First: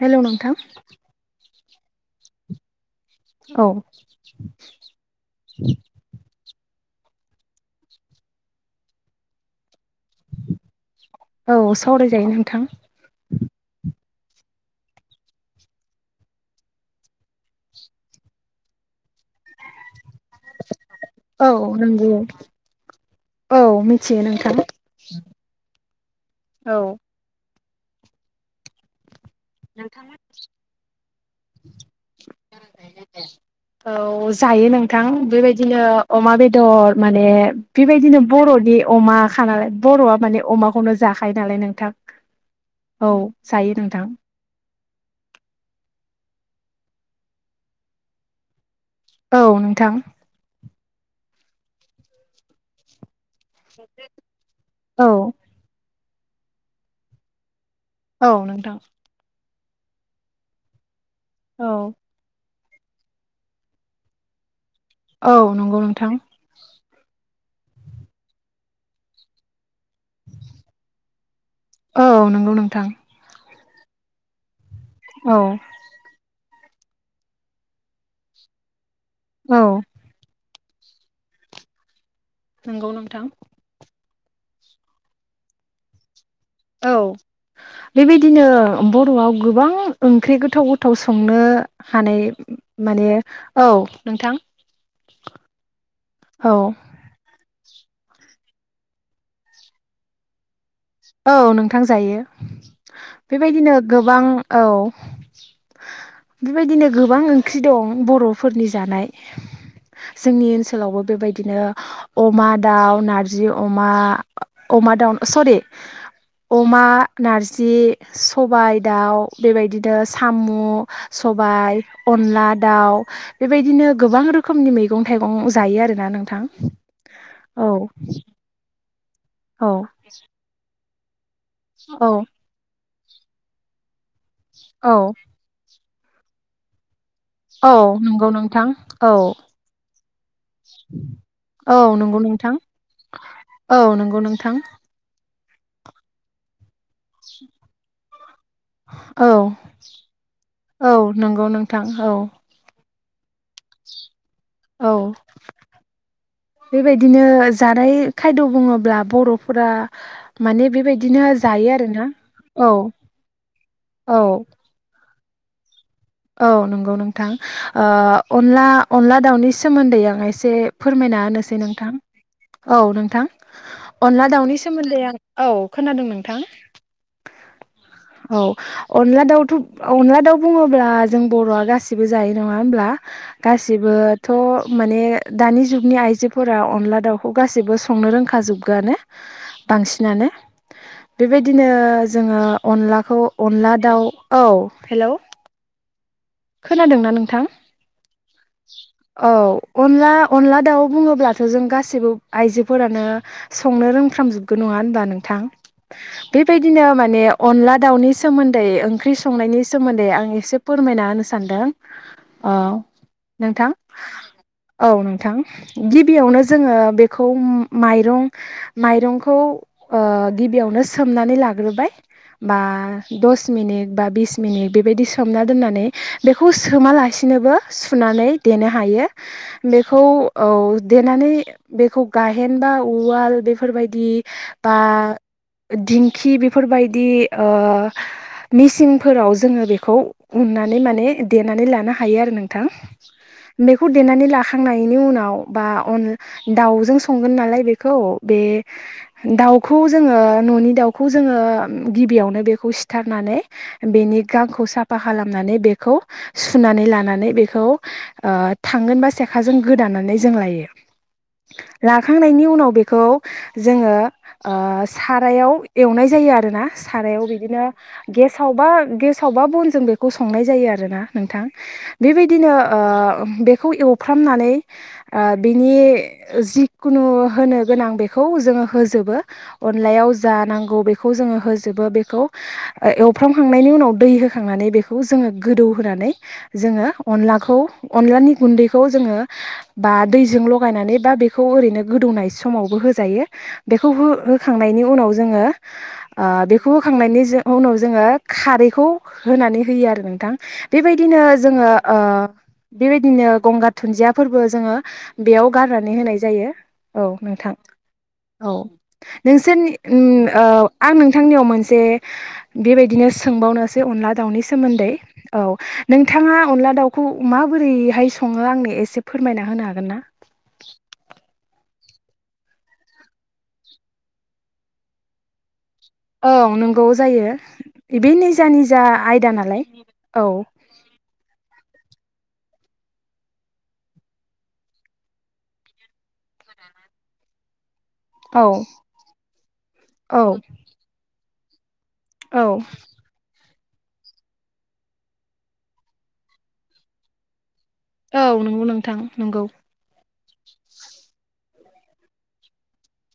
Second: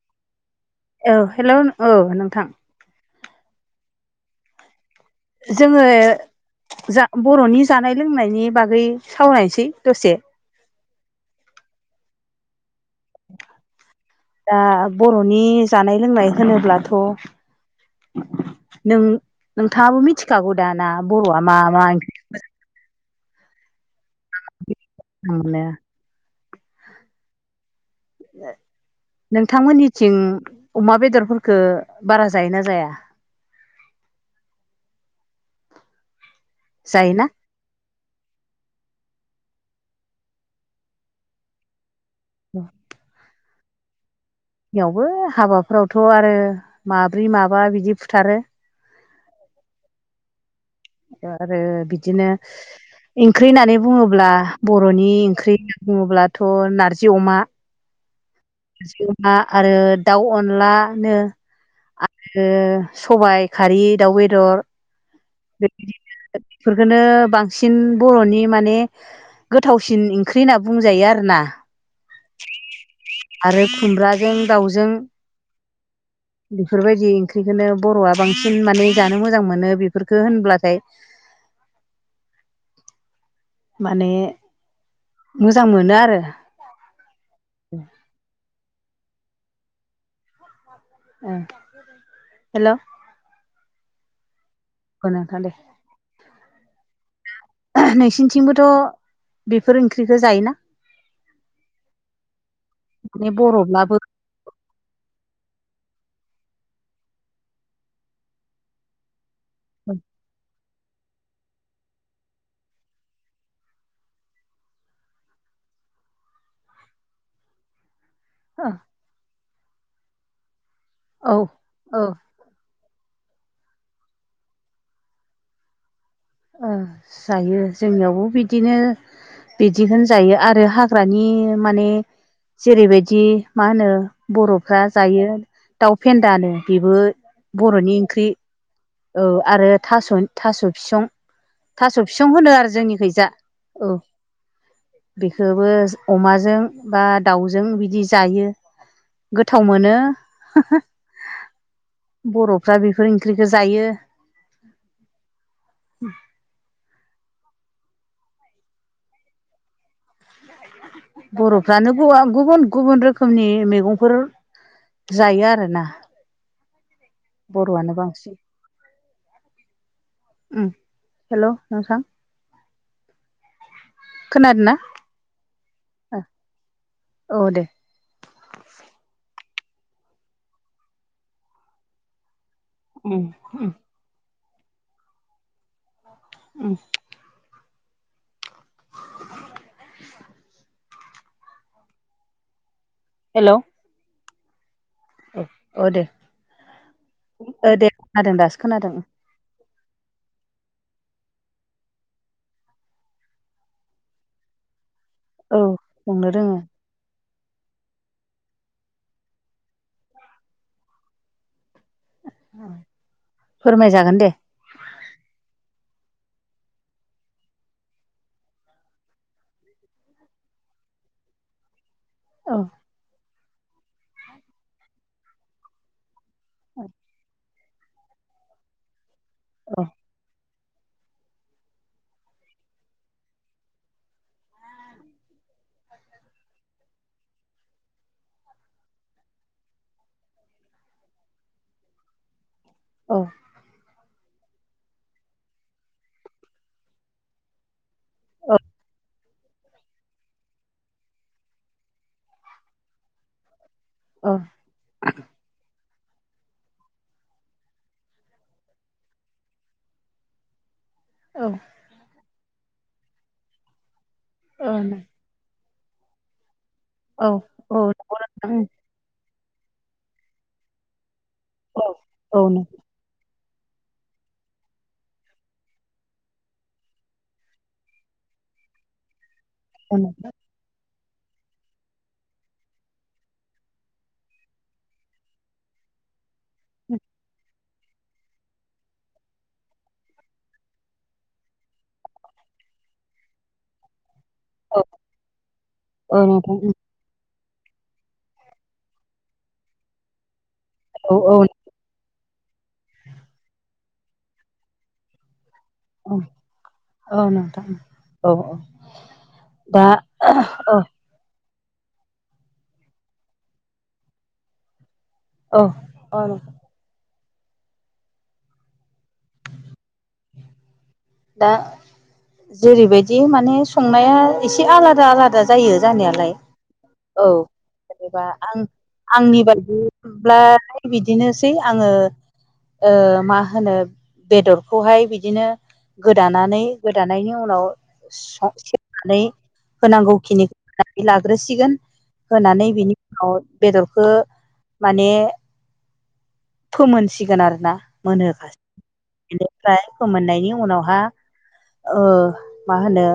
हेल' नोंथां औ हेल' औ नोंथां औ जोङो जा बर'नि जानाय लोंनायनि बागै सावरायनोसै दसे औ सावरायजायो नोंथां दा बर'नि जानाय लोंनाय होनोब्लाथ' नोंथाङाबो मिथि थिखागु दाना बर'आ औ मा मा नंगौ ओंख्रि औ मिथियो नोंथां। आंल [inaudible] औ। [inaudible] नोंथांमोननिथिं अमा बेदरफोरफोरखौ बारा जायोना जाया औ जायो नोंथां बेबायदि बिदिनो अमा बेदर जायोना माने बेबायदिनो बर'नि अमा खाङो बर'आ माने अमाखौनो जाखायो नालाय नोंथां औ। जायो नोंथां। नियावबो हाबाफोरावथ' आरो माब्रै माबा बिदि फुथारो औ नोंथां। आरो बिदिनो ओंख्रि होननानै बुङोब्ला औ बर'नि ओंख्रि होननानै बुङोब्लाथ' नारजि अमा औ नोंथां। नारजि अमा आरो दाउ अनलानो औ आरो सबाइ खारि दाउ बेदर औ नंगौ नोंथां बेफोरखौनो बां सिन बर'नि माने गोथावसिन ओंख्रि होनना बुंजायो आरो ना। औ नंगौ नोंथां। आरो खुमब्राजों दाउ औ। बेफोरबायदि ओंख्रिखोनो बर'आ बांसिन माने जानो मोजां औ मोनो बेफोरफोरखो होनब्लाथाय नोंगौ नोंथां। माने मोजां मोनो आरो। औ बेबायदिनो बर'आव गोबां ओंख्रि गोथाव गो थाव संनो हानाय हेल' माने औ नोंथां। औ नोंथां दे। औ नोंसिनिथिंबोथ' बेफोर ओंख्रिखौ जायोना? औ नोंथां जायो माने बेबायदिनो बर'ब्लाबो गोबां औ बेबायदिनो गोबां ओंख्रि दं बर'फोरनि जानाय। जोंनि ओनसो लावबो बेबायदिनो अमा दाउ नारजि अमा अमा दाउ सरि अमा नारजि सबाय दाउ बेबायदिनो सामु, औ सबाय, औ अनला, दाउ बेबायदिनो गोबां रोखोमनि मैगं थाइगं जायो आरोना नों ओ जायो जोंनियावबो बिदिनो औ बिदिखौनो जायो आरो हा ग्रानि माने औ जेरैबायदि मा होनो बर'फ्रा औ जायो दाउ फेन्दानो बेबो औ बर'नि नंगौ ओंख्रि नोंथां औ आरो थास' थास' फिसं औ थास' नंगौ फिसं होनो नोंथां आरो जोंनिखैजा औ नंगौ नोंथां बेखोबो अमाजों बा दाउजों बिदि जायो। औ गोथाव मोनो औ नंगौ नोंथां औ बर'फ्रा बे बे ओंख्रिखो जायो। औ बेबायदिनो जानाय खायद' बुङोब्ला बर'फोरा माने बेबायदिनो जायो बर'फ्रानो आरोना बवा गुबुन औ गुबुन रोखोमनि औ मैगंफोर जायो आरोना। औ नंगौ नोंथां ओ बर'आनो बांसिन अनला अनला दाउनि सोमोन्दै आं एसे फोरमायना होनोसै नोंथां। औ नोंथां अनला दाउनि खोनादों ना सोमोन्दै आं औ खोनादों नोंथां। औ दे औ अनला दउथ' अनला दाउ बुङोब्ला जों बर'आ गासिबो जायो नङा होमब्ला। उम उम गासिबो थ' माने दानि जुगनि आइजोफोरा उम अनला दाउखौ गासैबो संनो रोंखाजोब आनो बांसिनानो बेबायदिनो जोङो अनलाखौ हेलौ अनला दाउ औ हेलौ औ दे खोनादोंना नोंथां? ओ दे खोनादों दासो खोनादों अनला-अनला दाउ बुङोब्लाथ' जों गासैबो आइजोफोरानो संनो रोंफ्रामजोबगोन नङा होनबा नों थां औ संनो रोङो बेबायदिनो माने अनला दाउनि सोमोन्दै ओंख्रि संनायनि सोमोन्दै आं एसे फोरमायना होनो सानदों अ नोंथां फोरमायजागोन दे औ नोंथां गिबियावनो जोङो बेखौ माइरं माइरंखौ ओ गिबि यावनो सोमनानै लाग्रोबाय औ बा दस मिनिट बा बिस मिनिट बेबायदि सोमना दोननानै बेखौ सोमालासिनोबो सुनानै देनो हायो औ बेखौ औ देनानै बेखौ गाहेन बा उवाल बेफोरबायदि बा दिंखि बेफोरबायदि ओ मिसिंफोराव जोङो बेखौ उननानै माने देनानै लानो हायो आरो नों थां औ बेखौ देनानै लाखां नायनि उनाव बा अनला दाव जों संगोन नालाय बे खौ बे औ दाउखौ जोङो न'नि दाउखौ जोङो गिबियावनो बेखौ सिथारनानै बेनि गांखौ साफा खालामनानै बेखौ सुनानै लानानै बे खौ ओ थांगोन बा सेखाजों गोदानानै जों लायो औ लाखांनायनि उनाव बेखौ जोङो ओ सारायाव एवनाय जायो आरो ना सारायाव औ बिदिनो औ नंगौ नोंथां गेसावबा गेस सावबा बनजों बेखौ संनाय जायो आरोना नोंथां औ औ बेबायदिनो नंगौ ओ खौ एवफ्रामनानै बिनि जिखुनु होनो गोनां बेखौ जों होजोबो अनलायाव नोंथां जानांगौ बेख खौ जोङो होजोबो बेखौ एवफ्रामखांनायनि उनाव दै होखांनानै बेखौ जोङो गोदौ होना नै जोङो अनलाखौ अनलानि गुन्दैखौ जोङो बा दैजों लगायनानै बा बेखौ ओैरैनो गोदौनाय समावबो होयो बे होखांनायनि औ उनाव जोङो औ ओ नोंथां बेखौ होखांनायनि जा उनाव जोङो खारैखौ होनानै होयो आरो नोंथां औ बेबायदिनो औ जोङो ओ बेबायदिनो गंगार धुनन्दिया फोरबो जोङो बेयाव गारनानै होनाय जायो औ नोंथां औ नोंसोरनि दा अम ओ औ आं नोंथांनियाव मोनसे से बेबायदिनो सोंबावनोसै अनला दाउनि सोमोन्दै औ औ नोंथाङा अनला दाउखौ माबोरैहाय सङो आंनो एसे फोरमायना होनो हागोन ना [inaudible] दा जेरैबायदि माने संनाया एसे आलादा-आलादा जायो औ जानायालाय नंगौ औ जायो बे जेनेबा निजा आं निजा आयदा आंनि नालाय औ बायदिब्ला बिदिनोसै आङो ओ मा होनो बेदर खौहाय बिदिनो गोदानानै गोदानायनि उनाव औ [unintelligible] नानै औ होनांगौखिनिखौ लाग्रोसिगोन औ होनानै बिनि उनाव बेदरखो माने फोमोनसिगोन आरो ना औ नंगौ नोंथां नंगौ फोमोननायनि उनावहा ओ मा होनो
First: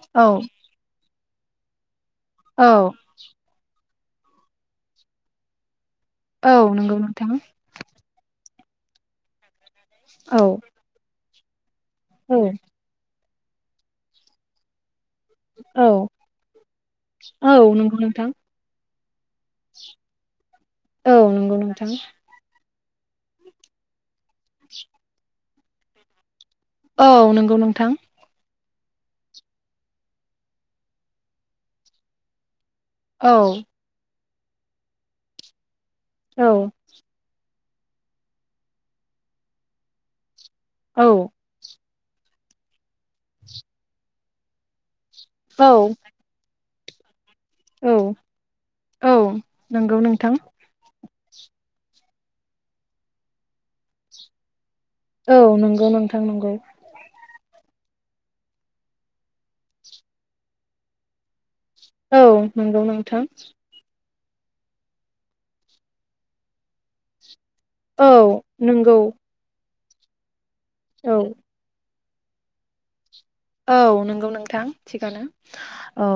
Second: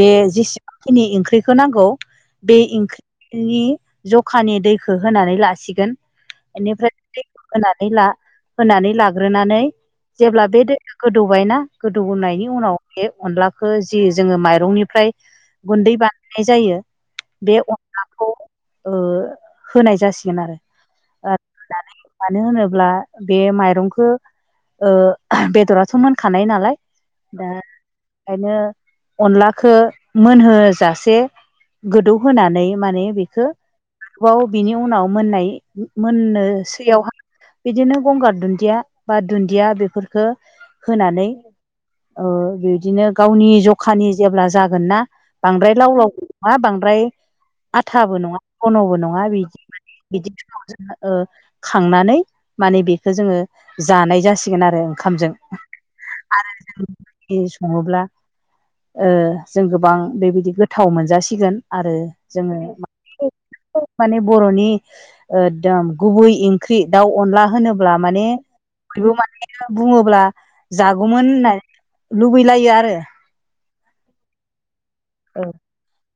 बे औ जेसेबांखिनि ओंख्रिखौ नांगौ बे औ ओंख्रिनि जखानि दैखो होनानै लासिगोन औ बेनिफ्राय नंगौ नोंथां दैखौ होनानै ला होनानै लाग्रोनानै औ जेब्ला बे दैया गोदौबायना औ गोदौनायनि उनाव बे अनलाखो जि जोङो माइरंनिफ्राय औ गुन्दै बानायनाय जायो औ बे नंगौ अनलाखौ नोंथां ओ होनाय जासिगोन आरो औ नंगौ नोंथां [unintelligible] [inaudible] ब्ला बे माइरंखो ओ बेदराथ' मोनखा खानाय नालाय औ दा नंगौ नोंथां ओंखायनो अनलाखौ मोनहोजासे गोदौहोनानै माने औ बेखौ बाव बिनि उनाव मोननाय औ मोननोसैयावहा बिदिनो गंगार दुन्दिया बा दुन्दिया बेफोरफोरखो औ होनानै ओ बिदिनो गावनि जखानि जेब्ला जागोन ना औ बांद्राय लाव लाव नंङा बां द्राय औ आथाबो नंङा घन'बो औ नंङा बिदि माने नंगौ नोंथां बिदि ओ खांनानै माने बेखौ जोंङो जानाय जासिगोन आरो ओंखामजों औ नंगौ नोंथां नंगौ आरो जों संङोब्ला ओ जों गोबां बेबायदि गोथाव मोनजासिगोन आरो औ जोंङो नंगौ नोंथां माने बर' नि एगदम गुबै ओंख्रि दाउ अनला होनोब्ला औ माने नंगौ दो माने बुंङोब्ला औ जागौमोन होननानै लुबैलायो आरो औ नंगौ नोंथां थिगानो औ औ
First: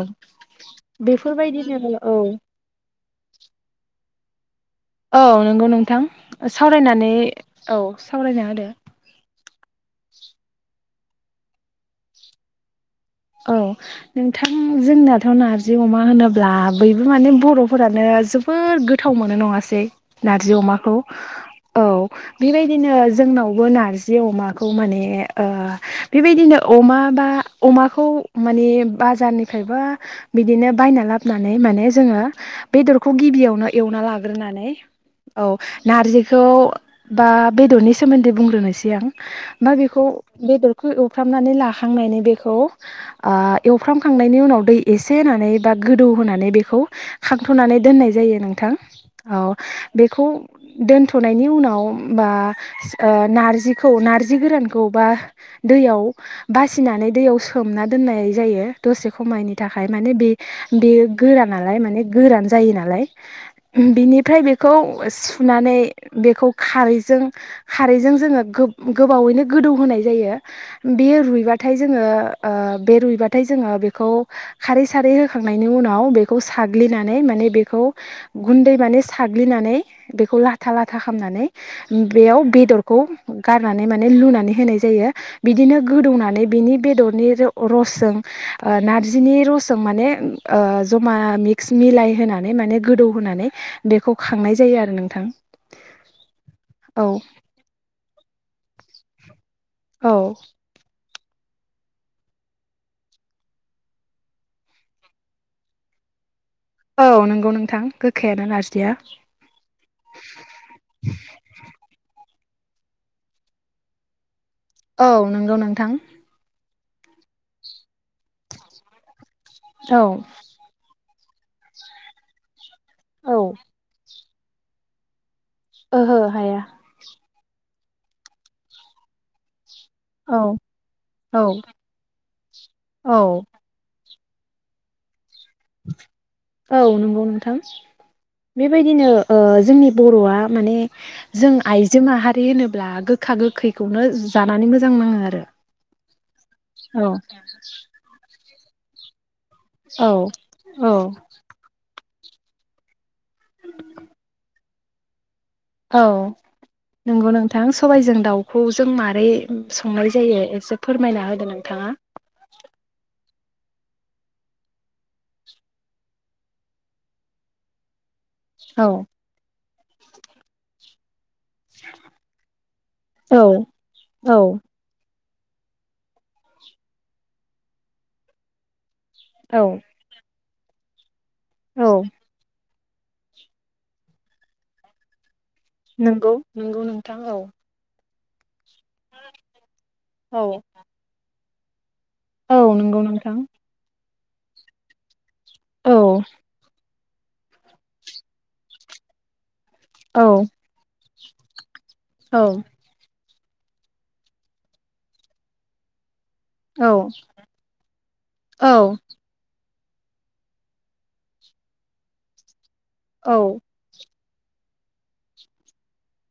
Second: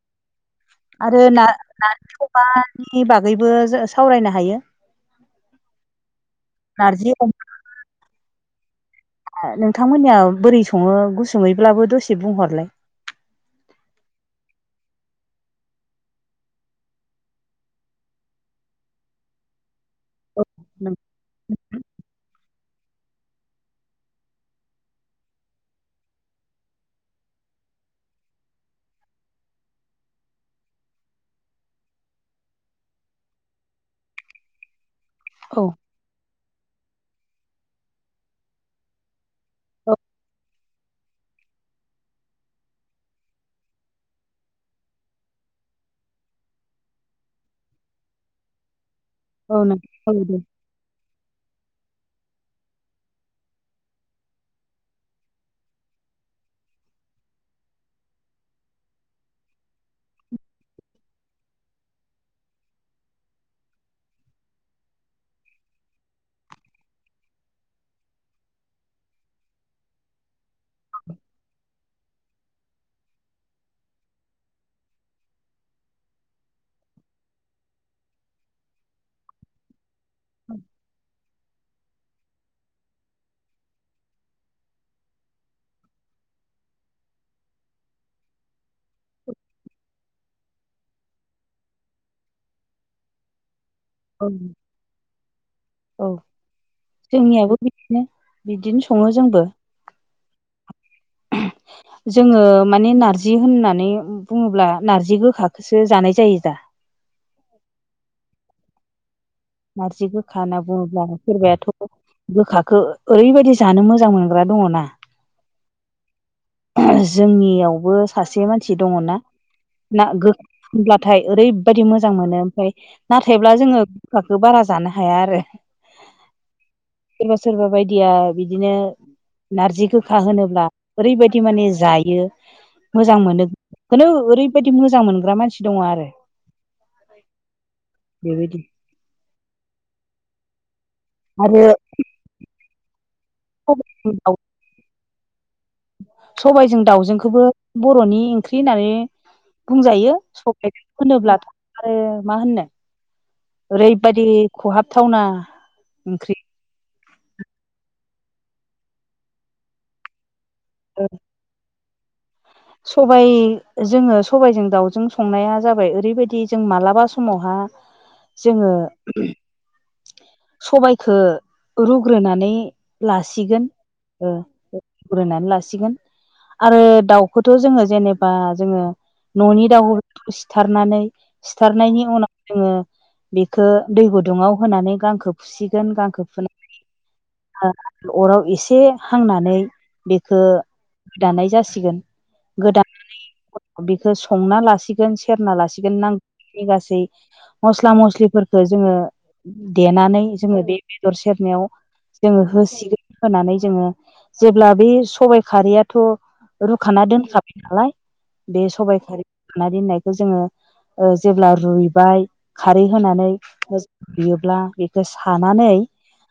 आरो ना ना बेफोरबायदिनो औ खबानि बागैबो सावरायनो हायो। औ नंगौ नोंथां नारजि सावरायनानै औ सावरायना होदो नोंथांमोन नियाव बोरै संङो गुसुंङैब्लाबो दसे बुंहरलाय औ नोंथां जोंनाथ' नारजि अमा होनोब्ला बयबो माने बर'फोरानो जोबोर गोथाव मोनो नंङासै औ नारजि अमाखौ औ बेबायदिनो जोंनावबो नारजि अमाखौ माने ओ बेबायदिनो अमा बा अमाखौ खौ माने बाजारनिफ्रायबा बिदिनो बायना लाबोनानै माने जोंङो बेदर खौ गिबियावनो एवना लाग्रोनानै औ नारजिखौ बा बेदरनि सोमोन्दै बुंग्रोनोसै आं औ बाबेखौ बेदरखौ एवफ्रामनानै लाखांनायनि बेखौ आ एवफ्रामखांनायनि उनाव दै एसे होनानै बा गोदौ होनानै बेखौ खांथ'नानै दोननाय जायो नोंथां औ नोंथां औ बेखौ दे दोनथ'नायनि उनाव बा नारजिखौ नारजि गोरानखौ बा दैयाव बासिनानै दैयाव सो सोमना दोननाय जायो दसे खमायनि थाखाय माने बे बेयो गोराना लाय माने गोरान जयो जायो नालाय उमह बिनिफ्राय बेखौ सुनानै बेखौ खारैजों खारैजों जोंङो गोब गोबावैनो गोदौ होनोनाय जायो बेयो रुइबाथाय जोंङो ओ बे रुइबाथाय जोंङो बेखौ खारै सारै होखांनायनि उनाव बेखौ साग्लिनानै माने बेखौ गुन्दै माने साग्लिनानै बेखौ लाथा लाथा खामनानै बेयाव बेदरखौ गारनानै माने लुनानै होनाय जायो बिदिनो गोदौनानै बिनि बेदरनि र-रसजों ओ नारजिनि रसजों माने ओ जमा मिक्स मिलाय होना माने माने गोदौ होनानै बेखौ औ खांनाय जायो आरो नोंथां औ औ जोंनियाबो बिदिनो बिदिनो संङो जोंबो औ जोंङो माने नारजि होननानै बुंङोब्ला नारजि गोखाखौसो जानाय जायो दा औ नंगौ नोंथां गोखायानो नारजिया नारजि गोखा होनना बुंङोब्ला सोरबायाथ' गोखाखौ ओरैबायदि जानो मोजां मोनो औ नंगौ नोंथां जोंनियावबो सासे मानसि दंङ' ना औ ना गोब्ला नाथाय ओरैबायदि मोजां मोनो ओमफ्राय औ नाथायब्ला जोंङो गोखाखौ बारा जानो हाया आरो ओहो हाया सोरबा सोरबा बायदिया बिदिनो नारजि गोखा औ होनोब्ला ओरैबायदि औ माने जायो औ मोजां मोनो खोनो ओरैबायदि मोजां मोनग्रा मानसि दङ आरो औ नंगौ नोंथां बेबायदि बेबायदिनो ओ जोंनि बर'आ माने जों आरो आइजो माहारि होनोब्ला गो खा गोखैखौनो दाउ जानानै मोजां नाङो आरो सबायजों औ दाउजोंखोबो बरनि ओंख्रि होननानै औ बुंजायो सबाइ औ [unintelligible] ब्लाथ आरो मा होननो ओरैबायादि खहाबथावना औ ओंख्रि नोंगौ नोंथां सबाइजों दाउखौ जों मारै संनाय जायो ए एसे फोरमायना होदो नोंथाङा सबायाइ जोङो सबायजों दाउजों संनाया जाबाय ओरैबायदि जों मालाबा समावहा जोङो औ सबायखो रुग्रोनानै औ लासिगोन औ रुग्रोनानै लासिगोन आरो दाउखौथ जोङो जेनेबा जोङो औ ननि दावखौ सिथारनानै औ सिथारनायनि उनाव जोङो बेखो दै गुदुङाव होनानै गांखो फुसिगोन गांखौ नंगौ नंगौ फुननानै नोंथां औ [unintelligible] अराव एसे हांनानै बेखौ औ गोदानाय जासिगोन औ गोदान नंगौ नोंथां बेखौ संना लासिगोन सेरना लासिगोन औ नांगौ गासै मस्ला मस्लिफोरखौ जोङो देनानै औ जोङो बे बेदर सेरनायाव औ जोङो होसिगोन होनानै जोङो जेब्ला बे सबाइ खारैयाथ औ खाना दोनखाबाय नालाय बे औ सबाइखारि ना दोननायखौ जोङो जेब्ला रुइबाय खारै होनानै औ रुयोब्ला बेखौ सानानै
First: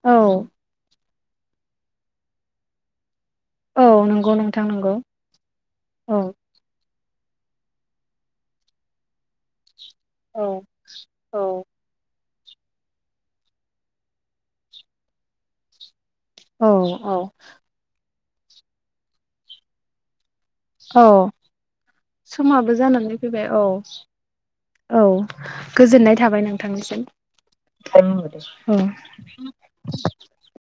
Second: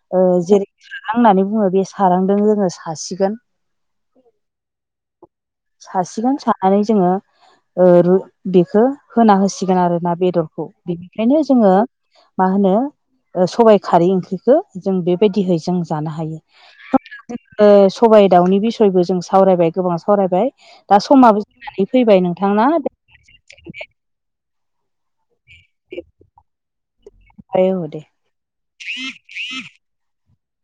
औ ओ जेरै सारां होननानै बुङो बे सारांदों जोङो सासिगोन औ नंगौ नोंथां नंगौ औ सासिगोन सानानै जोङो रु ओ बेखौ होना होसिगोन आरो ना औ बेदरखौ बिनिखायनो औ जोङो मा होनो ओ सबाइ खारै ओंख्रिखो जों बेबायदिहै जों जानो हायो औ [unintelligible] सबाय दाउनि बिसयबो जों सावरायबाय गोबां सावरायबाय दा औ समाबो जानानै फैबाय नोंथांना समाबो जानानै फैबाय औ [unintelligible] औ गोजोननाय थाबाय नोंथांनिसिम दोनथ'बाय औ दे। [unintelligible]